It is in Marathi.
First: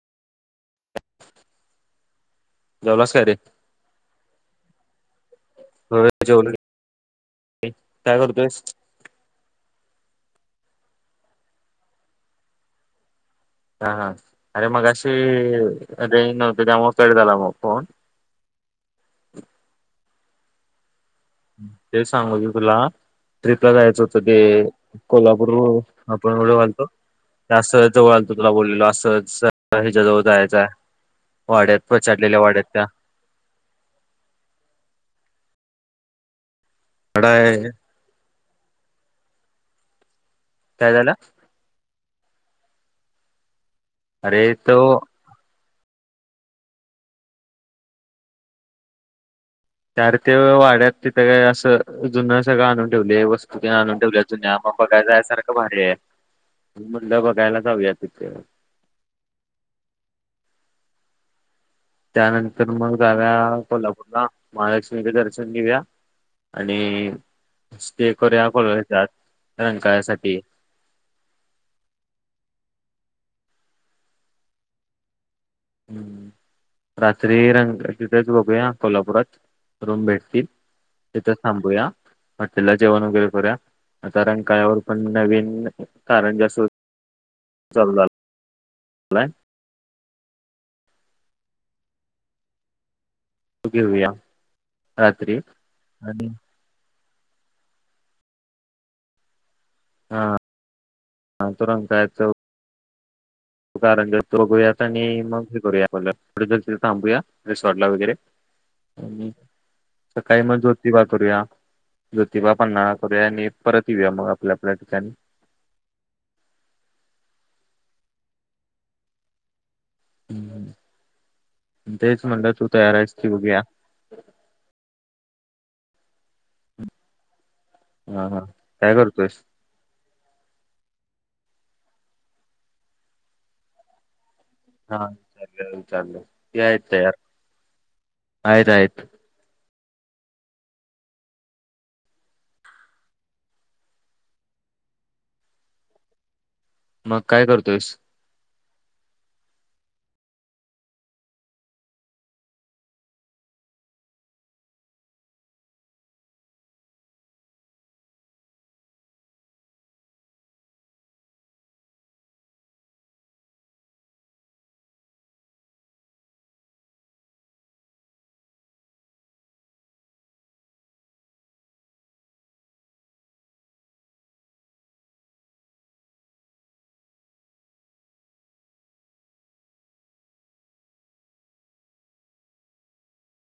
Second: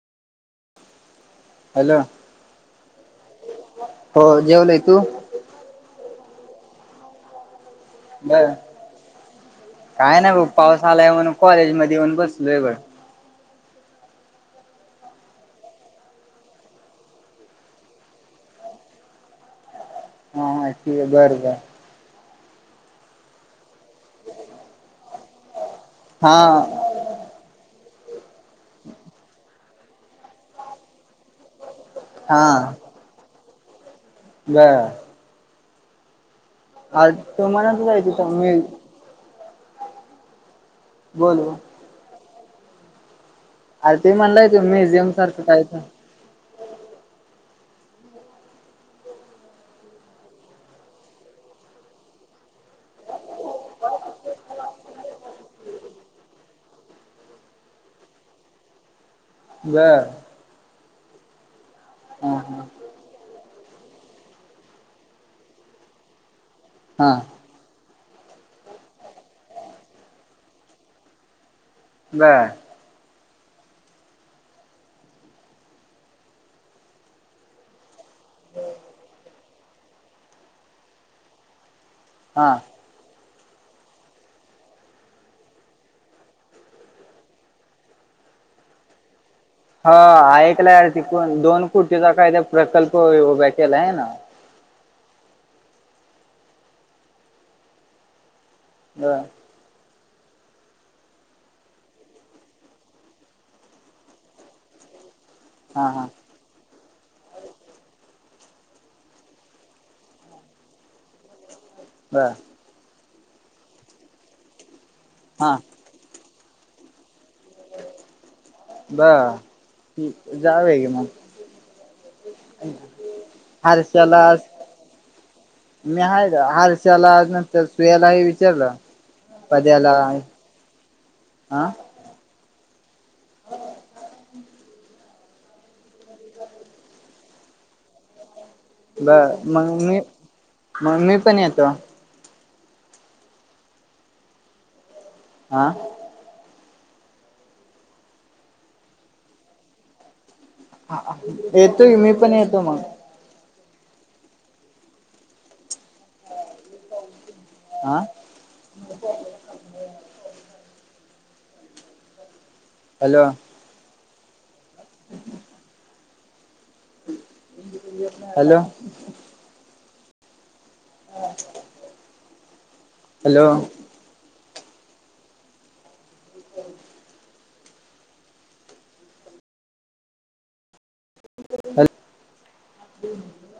हॅलो. तरेक हो जेवले. तू? [unintelligible] जेवले नि बरं, काय नाय भाऊ. पाऊस आलाय म्हनून कॉलेज मध्ये येऊन बसलो लई वेळ. हां-हां अरे मगाशी रेंज नव्हती त्यामुळं कट झाला मग फोन. [unintelligible] हा ठीक आहे बर बर. ते सांगू की तुला ट्रिपला जायचं होतं की कोल्हापूरूर. हा आपण [unintelligible] घालतो? त्यासच जवळ आलतो तुला बोललेलो असंच हिच्याजवळ जायचंये वाड्यात. पछाडलेल्या वाड्यात त्या. बंर आज वाडा आहे. तुम्हालाही करायचा होता मेल. काय झालं? बोलू आरं ते अरे म्हणलायेत तो म्युझियम सारखं कायते. त्या रे त्यो वाड्यात तिथे असं जुन सगळं आणून ठेवले वस्तू त्या आणून ठेवल्या जुन्या. बघाय जायसारखं भारीये मुल्ल बघायला जाऊया तिथं. जा त्यानंतर मग जाऊया कोल्हापूरला महालक्ष्मीचे दर्शन घेऊया. आणि हा. स्टे करूया आपण याच्यात रंकाळ्यासाठी. बरं हम्म रात्री रंक तिथेच बघूया कोल्हापुरात रूम भेटतील. तिथं थांबुया हा. हॉटेलला जेवण वगैरे करूया कारण काळ्यावर पण नवीन कारंजा सुरू चालु झालं लाय ह ऐकला अरं तिथं दोन कोटीचा कायदा प्रकल्प उभा तो केलाय आहे ना! घेऊया रात्री आणि ह हा हा तुरंग कायच कारण तोघूयात आणि मग हे हा हा करूया थांबूया रिसॉर्ट ला वगैरे सकाळी मग जोतिबा करूया बर ज्योतिबापांना करूया आणि परत येऊया मग आपल्या आपल्या ठिकाणी हा बा हम्म. जावे क मग तेच म्हणलं तू तयार आहेस की बघूया हर्षला मे हय हारसला अनंत तर सुयालाही हा हा विचारलं काय करतोयस? पद्याला हा हा चालेल चाललेल या आहेत तयार आहेत आहेत ब मग मी मग मी पण येतो आह मग काय करतोयस येतोय मी पण येतो मग आं हॅलो हम् हम हॅलो हॅलो हॅल